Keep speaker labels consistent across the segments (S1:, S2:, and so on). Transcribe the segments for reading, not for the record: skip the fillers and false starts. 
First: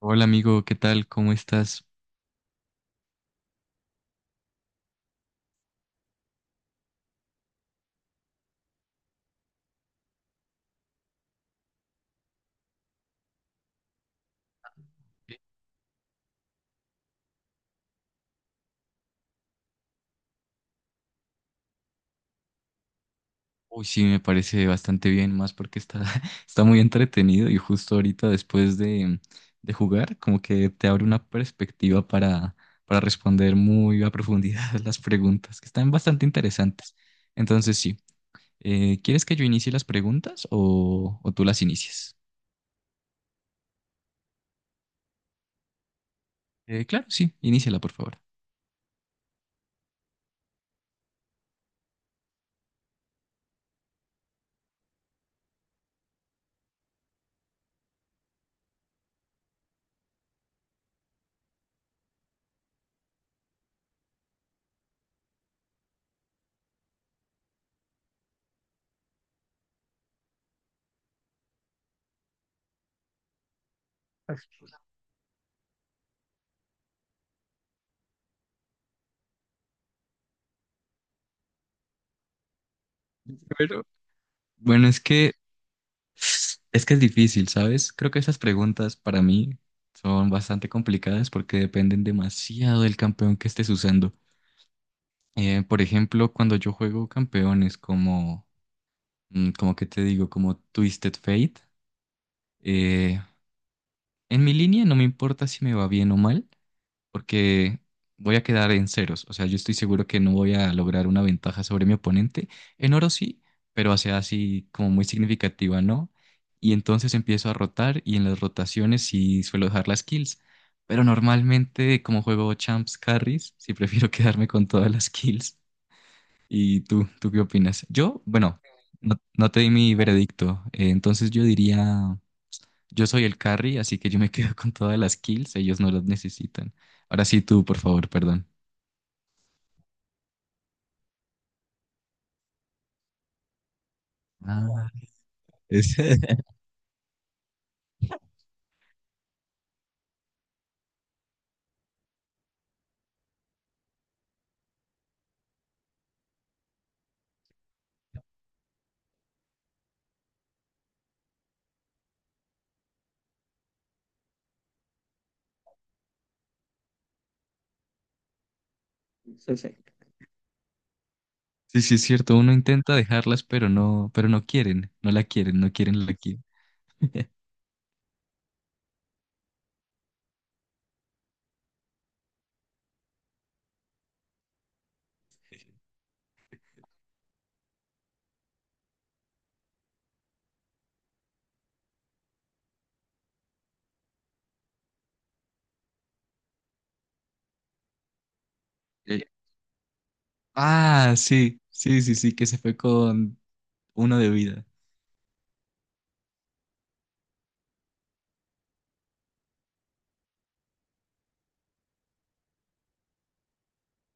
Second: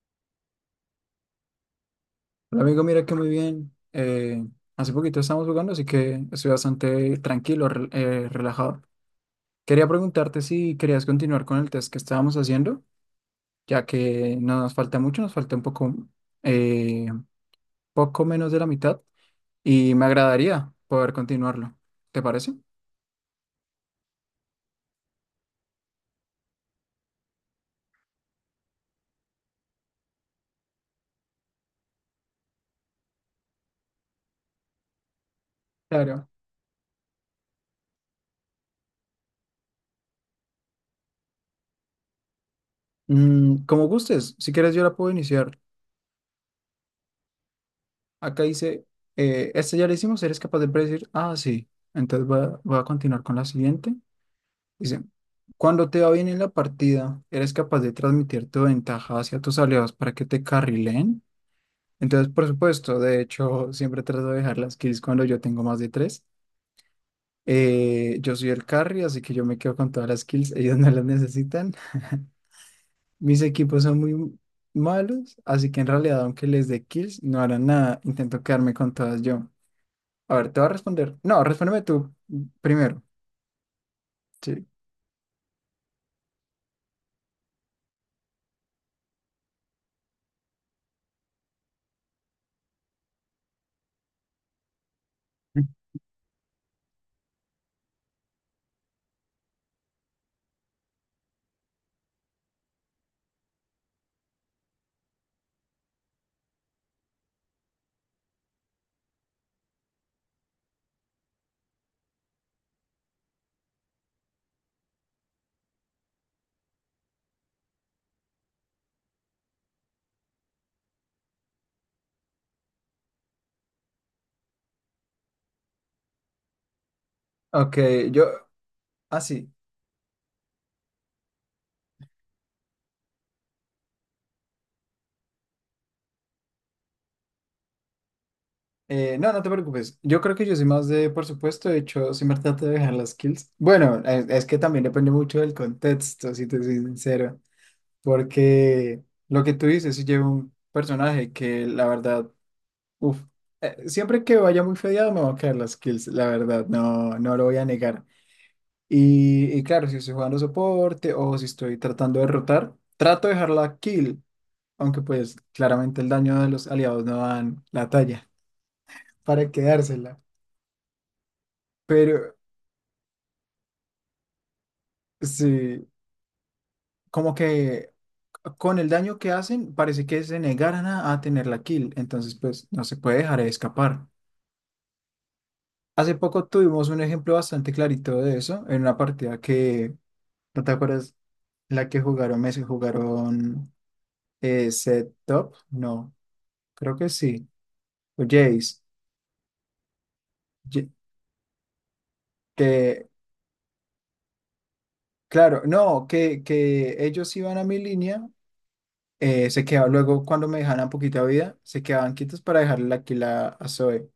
S1: Hola amigo, ¿qué tal? ¿Cómo estás?
S2: Hola amigo, mira que muy bien. Hace poquito estamos jugando, así que estoy bastante tranquilo, relajado. Quería preguntarte si querías continuar con el test que estábamos haciendo, ya que no nos falta mucho, nos
S1: Eh,
S2: falta un poco, eh, poco menos de la mitad y me agradaría poder continuarlo. ¿Te parece?
S1: Uy, sí, me parece bastante bien, más porque está, está muy entretenido y justo ahorita después de jugar, como que te abre una perspectiva para responder muy a profundidad las preguntas, que están bastante
S2: Claro.
S1: interesantes. Entonces, sí, ¿quieres que yo inicie las preguntas o tú las inicias?
S2: Mm, como gustes, si quieres yo la puedo iniciar.
S1: Claro, sí, iníciala, por favor.
S2: Acá dice, este ya lo hicimos. ¿Eres capaz de predecir? Ah, sí. Entonces voy a continuar con la siguiente. Dice, cuando te va bien en la partida, eres capaz de transmitir tu ventaja hacia tus aliados para que te carrileen. Entonces, por supuesto, de hecho, siempre trato de dejar las kills cuando yo tengo más de tres. Yo soy el carry, así que yo me quedo con todas las kills, ellos no las necesitan. Mis equipos son muy malos, así que en realidad, aunque les dé kills, no harán nada. Intento quedarme con todas yo. A ver, te voy a responder. No, respóndeme tú primero.
S1: Pero...
S2: Sí.
S1: Bueno, Es que es difícil, ¿sabes? Creo que esas preguntas para mí son bastante complicadas porque dependen demasiado del campeón que estés usando. Por ejemplo, cuando yo juego campeones como, como que te digo, como Twisted Fate, eh, en mi línea no me importa si me va bien o mal, porque voy a quedar en ceros. O sea, yo estoy seguro que no voy a lograr una ventaja sobre mi oponente. En oro sí, pero hacia así como muy significativa, ¿no? Y entonces empiezo a rotar y en las rotaciones sí suelo dejar las kills. Pero normalmente, como juego champs carries, sí prefiero quedarme con todas las kills. ¿Y tú qué
S2: Ok,
S1: opinas? Yo,
S2: yo,
S1: bueno, no, no
S2: así.
S1: te di mi veredicto. Entonces yo diría. Yo soy el carry, así que yo me quedo con todas las kills, ellos no las necesitan. Ahora sí tú, por favor, perdón.
S2: No, no te preocupes. Yo creo que yo soy más de, por supuesto, de hecho, siempre trato de dejar las kills. Bueno, es que también
S1: Ah,
S2: depende mucho del
S1: es-
S2: contexto, si te soy sincero. Porque lo que tú dices, si llevo un personaje que la verdad, uff, siempre que vaya muy fedeado me van a caer las kills, la verdad, no lo voy a negar. Y claro, si estoy jugando soporte o si estoy tratando de rotar, trato de dejar la kill, aunque pues claramente el daño de los aliados no dan la talla para
S1: Sí, sí.
S2: quedársela.
S1: Sí, sí, es
S2: Pero
S1: cierto, uno intenta dejarlas, pero no quieren, no la quieren, no
S2: sí,
S1: quieren la kill.
S2: como que con el daño que hacen, parece que se negaran a tener la kill, entonces pues no se puede dejar de escapar. Hace poco tuvimos un ejemplo bastante clarito de eso, en una partida que, ¿no te acuerdas? La que jugaron Messi, jugaron Set Top, no, creo que sí, o Jace,
S1: Eh,
S2: Ye-
S1: ah, sí, sí, sí, sí, que se fue
S2: que,
S1: con uno de vida.
S2: claro, no, que ellos iban a mi línea, se quedaban, luego cuando me dejaban poquita vida, se quedaban quietos para dejarle la kill a Zoe.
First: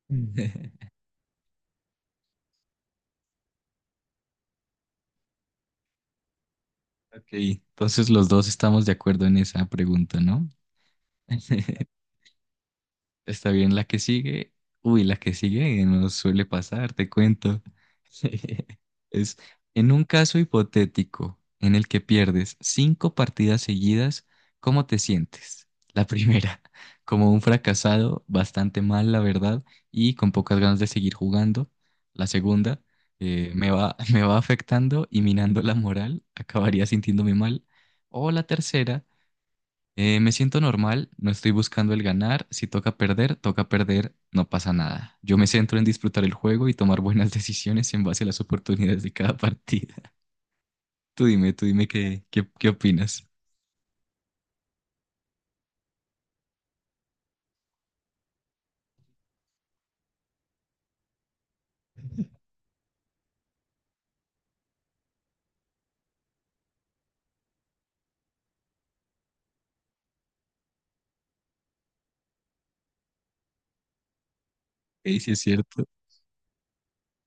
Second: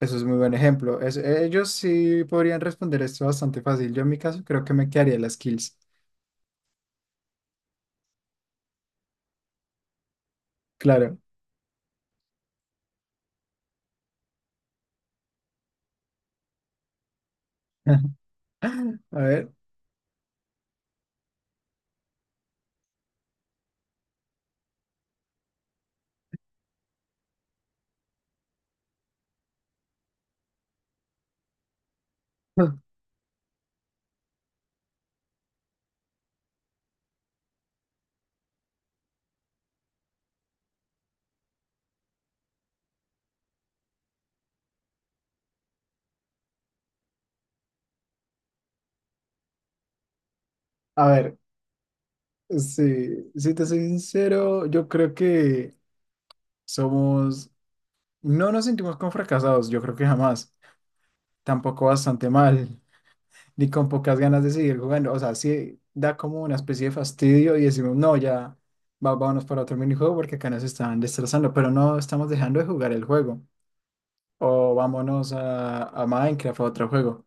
S2: Eso es muy buen ejemplo. Ellos sí podrían responder esto bastante fácil. Yo en mi caso creo que me quedaría las kills.
S1: Ok, entonces los dos estamos de acuerdo en esa pregunta, ¿no?
S2: Claro.
S1: Está bien, la que sigue. Uy, la que sigue nos suele pasar, te cuento.
S2: A
S1: Es
S2: ver.
S1: en un caso hipotético en el que pierdes cinco partidas seguidas, ¿cómo te sientes? La primera, como un fracasado, bastante mal, la verdad, y con pocas ganas de seguir jugando. La segunda, me va, me va afectando y minando la moral, acabaría sintiéndome mal. O la tercera, me siento normal, no estoy buscando el ganar. Si toca perder, toca perder, no pasa nada. Yo me centro en disfrutar el juego y tomar buenas decisiones en base a las oportunidades de cada partida.
S2: A
S1: Tú
S2: ver,
S1: dime, tú dime qué, qué, qué opinas.
S2: sí, si te soy sincero, yo creo que somos, no nos sentimos como fracasados, yo creo que jamás, tampoco bastante mal, ni con pocas ganas de seguir jugando, o sea, sí da como una especie de fastidio y decimos, no, ya vámonos para otro minijuego porque acá nos están destrozando, pero no estamos dejando de jugar el juego. O
S1: Ey,
S2: vámonos
S1: sí es cierto.
S2: a Minecraft, a otro juego.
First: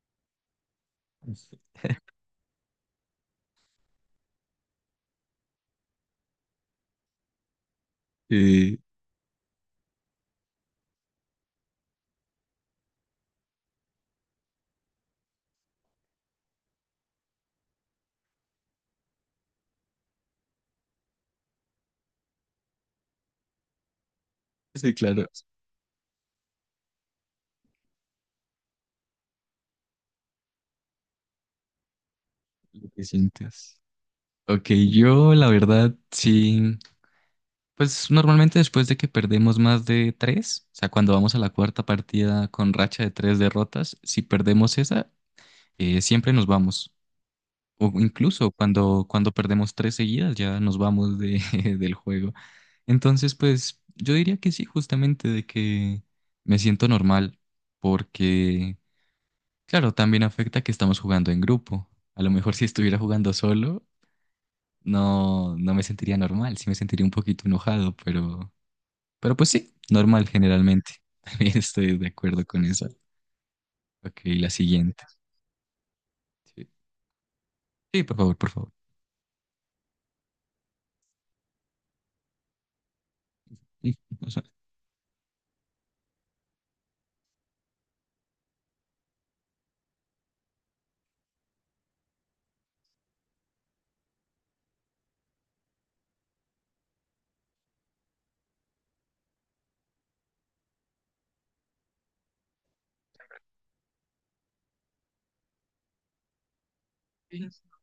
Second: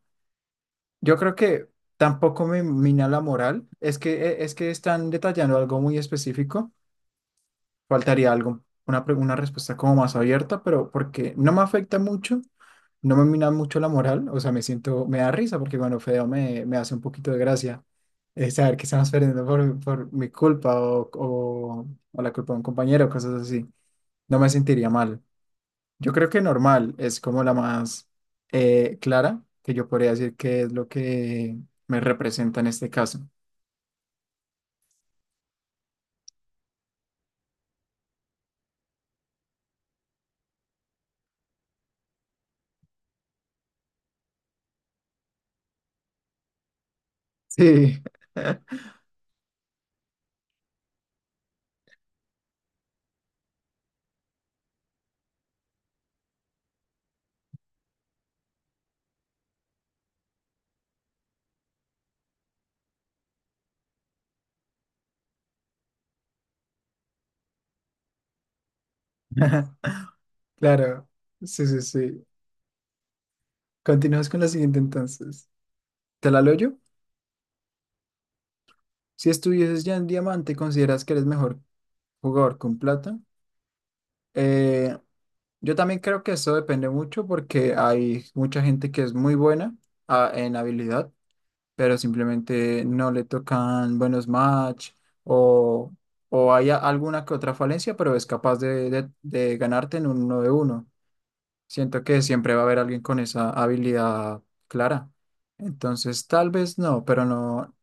S2: Yo creo que tampoco me mina la moral. Es que están detallando algo muy específico. Faltaría algo,
S1: Eh,
S2: una respuesta como más abierta, pero porque no me afecta mucho, no me mina mucho la moral. O sea, me siento, me da risa porque cuando feo me, me hace un poquito de gracia saber que estamos perdiendo por mi culpa o la culpa de un compañero, cosas así. No me sentiría
S1: sí,
S2: mal.
S1: claro,
S2: Yo creo que normal es como la más clara, que yo podría decir que es lo que me representa en este
S1: lo que
S2: caso.
S1: sientes. Ok, yo la verdad sí, pues normalmente después de que perdemos más de tres, o sea, cuando vamos a la cuarta partida con racha de tres derrotas, si perdemos esa, siempre nos vamos. O
S2: Sí,
S1: incluso cuando, cuando perdemos tres seguidas ya nos vamos de, del juego. Entonces, pues yo diría que sí, justamente de que me siento normal, porque, claro, también afecta que estamos jugando en grupo. A lo mejor si estuviera jugando solo, no, no me sentiría normal, sí me sentiría un poquito enojado, pero pues
S2: ujú,
S1: sí, normal generalmente.
S2: claro,
S1: También
S2: sí, sí,
S1: estoy de
S2: sí.
S1: acuerdo con eso. Ok,
S2: Continuamos con la
S1: la
S2: siguiente
S1: siguiente.
S2: entonces. ¿Te la leo
S1: Sí,
S2: yo?
S1: sí, por favor, por favor.
S2: Si estuvieses ya en diamante, ¿consideras que eres mejor jugador con plata? Eh, yo también creo que eso depende mucho porque hay mucha gente que es muy buena en habilidad, pero simplemente no le tocan buenos match o, o hay alguna que otra falencia, pero es capaz de, de ganarte en un uno de uno. Siento que siempre va a haber alguien con esa habilidad clara. Entonces, tal vez no, pero
S1: Sí.
S2: no,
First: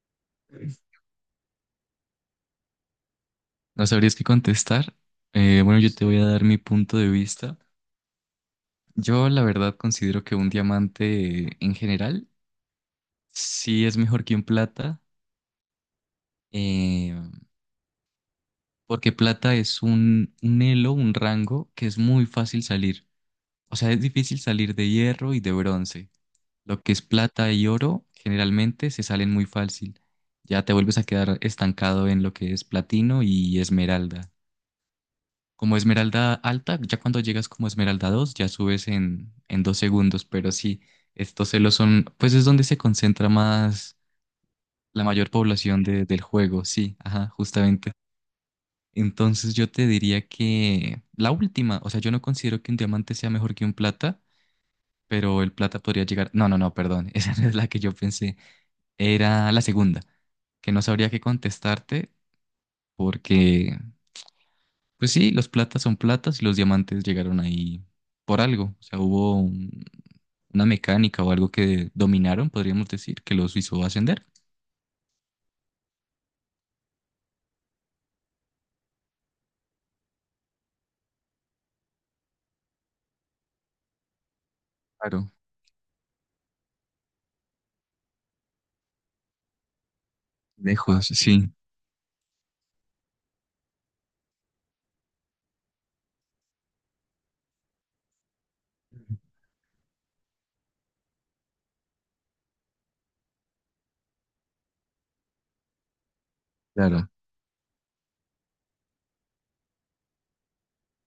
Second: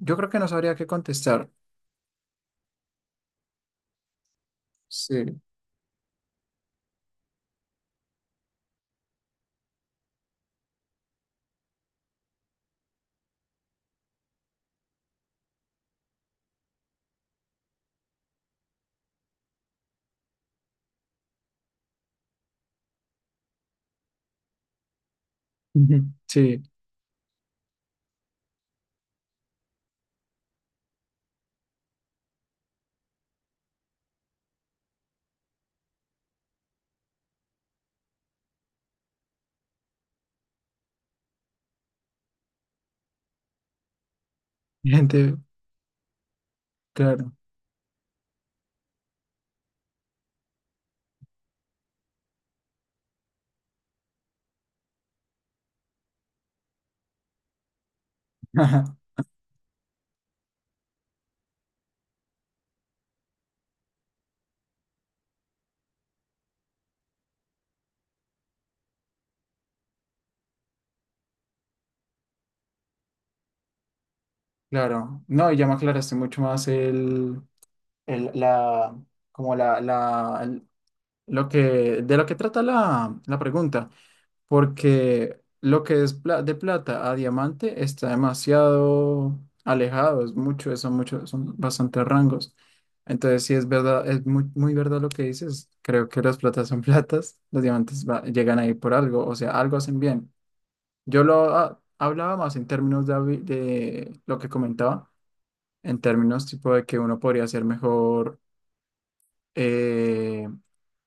S2: yo creo que no sabría qué contestar.
S1: No sabrías qué contestar.
S2: Sí,
S1: Bueno, yo te voy a dar mi punto de vista. Yo la verdad considero que un diamante en general sí es mejor que un plata, eh, porque plata es un elo, un rango que es muy fácil salir. O sea, es difícil salir de hierro y de
S2: ujú,
S1: bronce.
S2: sí,
S1: Lo que es plata y oro generalmente se salen muy fácil. Ya te vuelves a quedar estancado en lo que es platino y esmeralda. Como Esmeralda alta, ya cuando llegas como Esmeralda 2, ya subes en dos segundos, pero sí, estos celos son, pues es donde se concentra más la mayor
S2: gente,
S1: población de- del juego, sí, ajá,
S2: claro.
S1: justamente. Entonces yo te diría que la última, o sea, yo no considero que un diamante sea mejor que un plata, pero el plata podría llegar, no, no, no, perdón, esa no es la que yo pensé,
S2: Ajá,
S1: era la segunda, que no sabría qué contestarte porque pues sí, los platas son platas y los diamantes llegaron ahí por algo. O sea, hubo un- una mecánica o algo que dominaron, podríamos decir, que los hizo ascender.
S2: claro, no, y ya me aclaraste mucho más el- la, como Lo que, de lo que trata la pregunta,
S1: Claro,
S2: porque lo que es de plata a diamante está demasiado alejado, es mucho, son
S1: lejos,
S2: muchos,
S1: sí,
S2: son bastantes rangos. Entonces, sí es verdad, es muy, muy verdad lo que dices. Creo que las platas son platas, los diamantes llegan ahí por algo, o sea, algo hacen bien. Yo lo hablaba más en términos de, de lo que comentaba, en términos tipo de que
S1: claro.
S2: uno podría ser mejor. eh,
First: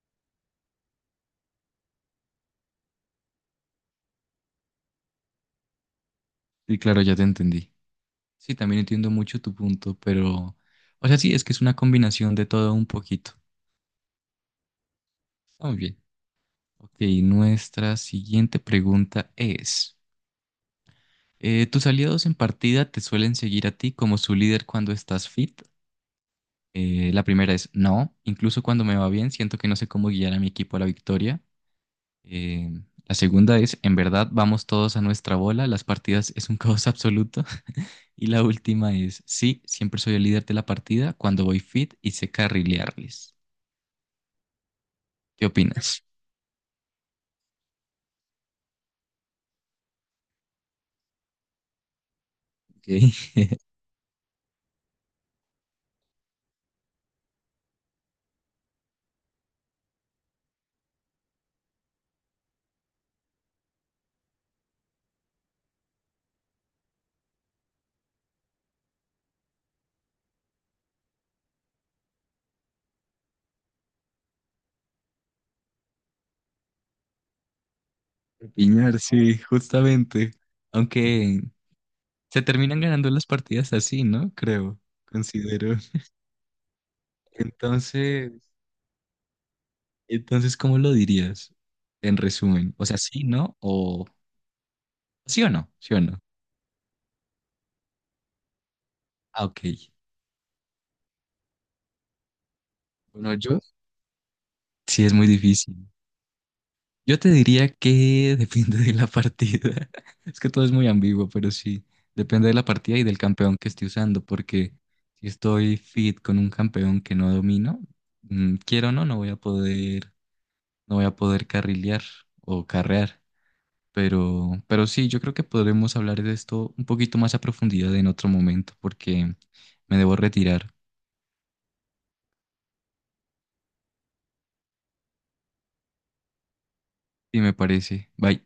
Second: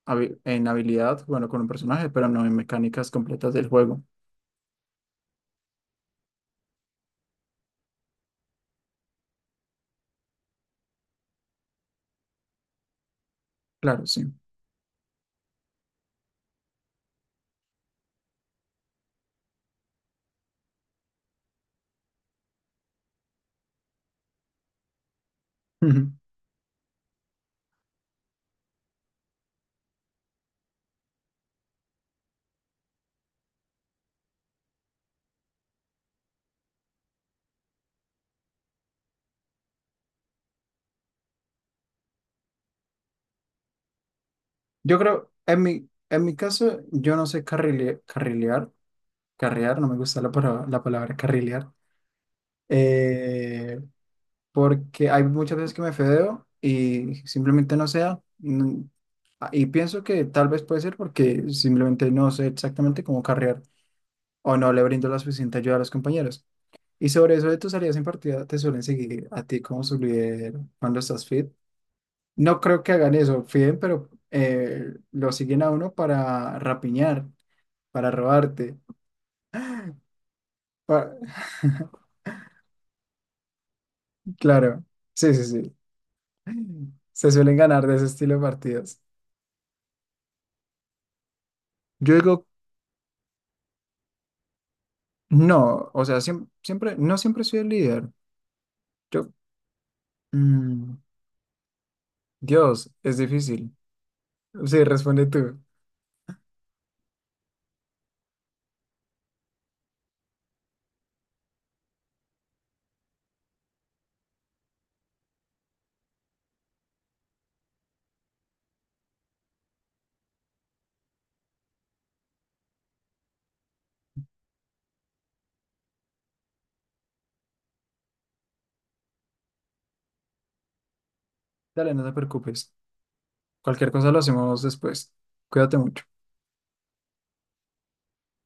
S2: en habilidad, bueno, con un personaje, pero no en mecánicas completas del juego.
S1: Sí, claro, ya te entendí. Sí, también entiendo mucho tu punto, pero, o sea, sí, es que es una combinación de todo un poquito.
S2: Claro, sí.
S1: Está muy bien. Ok, nuestra siguiente pregunta es, ¿tus aliados en partida te suelen seguir a ti como su líder cuando estás fit?
S2: Ujú.
S1: La primera es no, incluso cuando me va bien, siento que no sé cómo guiar a mi equipo a la victoria. Eh, la segunda es, en verdad, vamos todos a nuestra bola, las partidas es un caos absoluto. Y la última es, sí, siempre soy el líder de la partida cuando voy fit y sé carrilearles.
S2: Yo creo,
S1: ¿Qué opinas?
S2: en mi caso, yo no sé carrilear, carrear, no me gusta la palabra carrilear,
S1: Ok.
S2: eh, porque hay muchas veces que me fedeo y simplemente no sea. Mm, y pienso que tal vez puede ser porque simplemente no sé exactamente cómo carrear o no le brindo la suficiente ayuda a los compañeros. Y sobre eso de tus salidas en partida, ¿te suelen seguir a ti como su líder cuando estás fit? No creo que hagan eso, fiden, pero lo siguen a uno para rapiñar, para robarte.
S1: Piñar, sí, justamente.
S2: pa-
S1: Aunque se terminan ganando las partidas así, ¿no? Creo,
S2: Claro, sí, sí, sí.
S1: considero.
S2: Se suelen ganar de ese
S1: Entonces...
S2: estilo de partidas.
S1: Entonces, ¿cómo lo dirías
S2: Yo
S1: en
S2: digo,
S1: resumen? O sea, sí, ¿no? O sí o no,
S2: no,
S1: sí o
S2: o
S1: no.
S2: sea, siempre, no siempre soy el líder. Yo,
S1: Ah, ok.
S2: mm, Dios, es
S1: Bueno, yo
S2: difícil. Sí,
S1: sí es
S2: responde
S1: muy
S2: tú.
S1: difícil. Yo te diría que depende de la partida. Es que todo es muy ambiguo, pero sí, depende de la partida y del campeón que esté usando, porque si estoy fit con un campeón que no domino, quiero o no, no voy a poder, no voy a poder carrilear o carrear. Pero sí, yo creo que podremos hablar de esto un poquito más a profundidad en otro momento, porque me debo retirar,
S2: Dale, no te preocupes. Cualquier cosa lo hacemos después. Cuídate mucho.
S1: y me parece. Bye.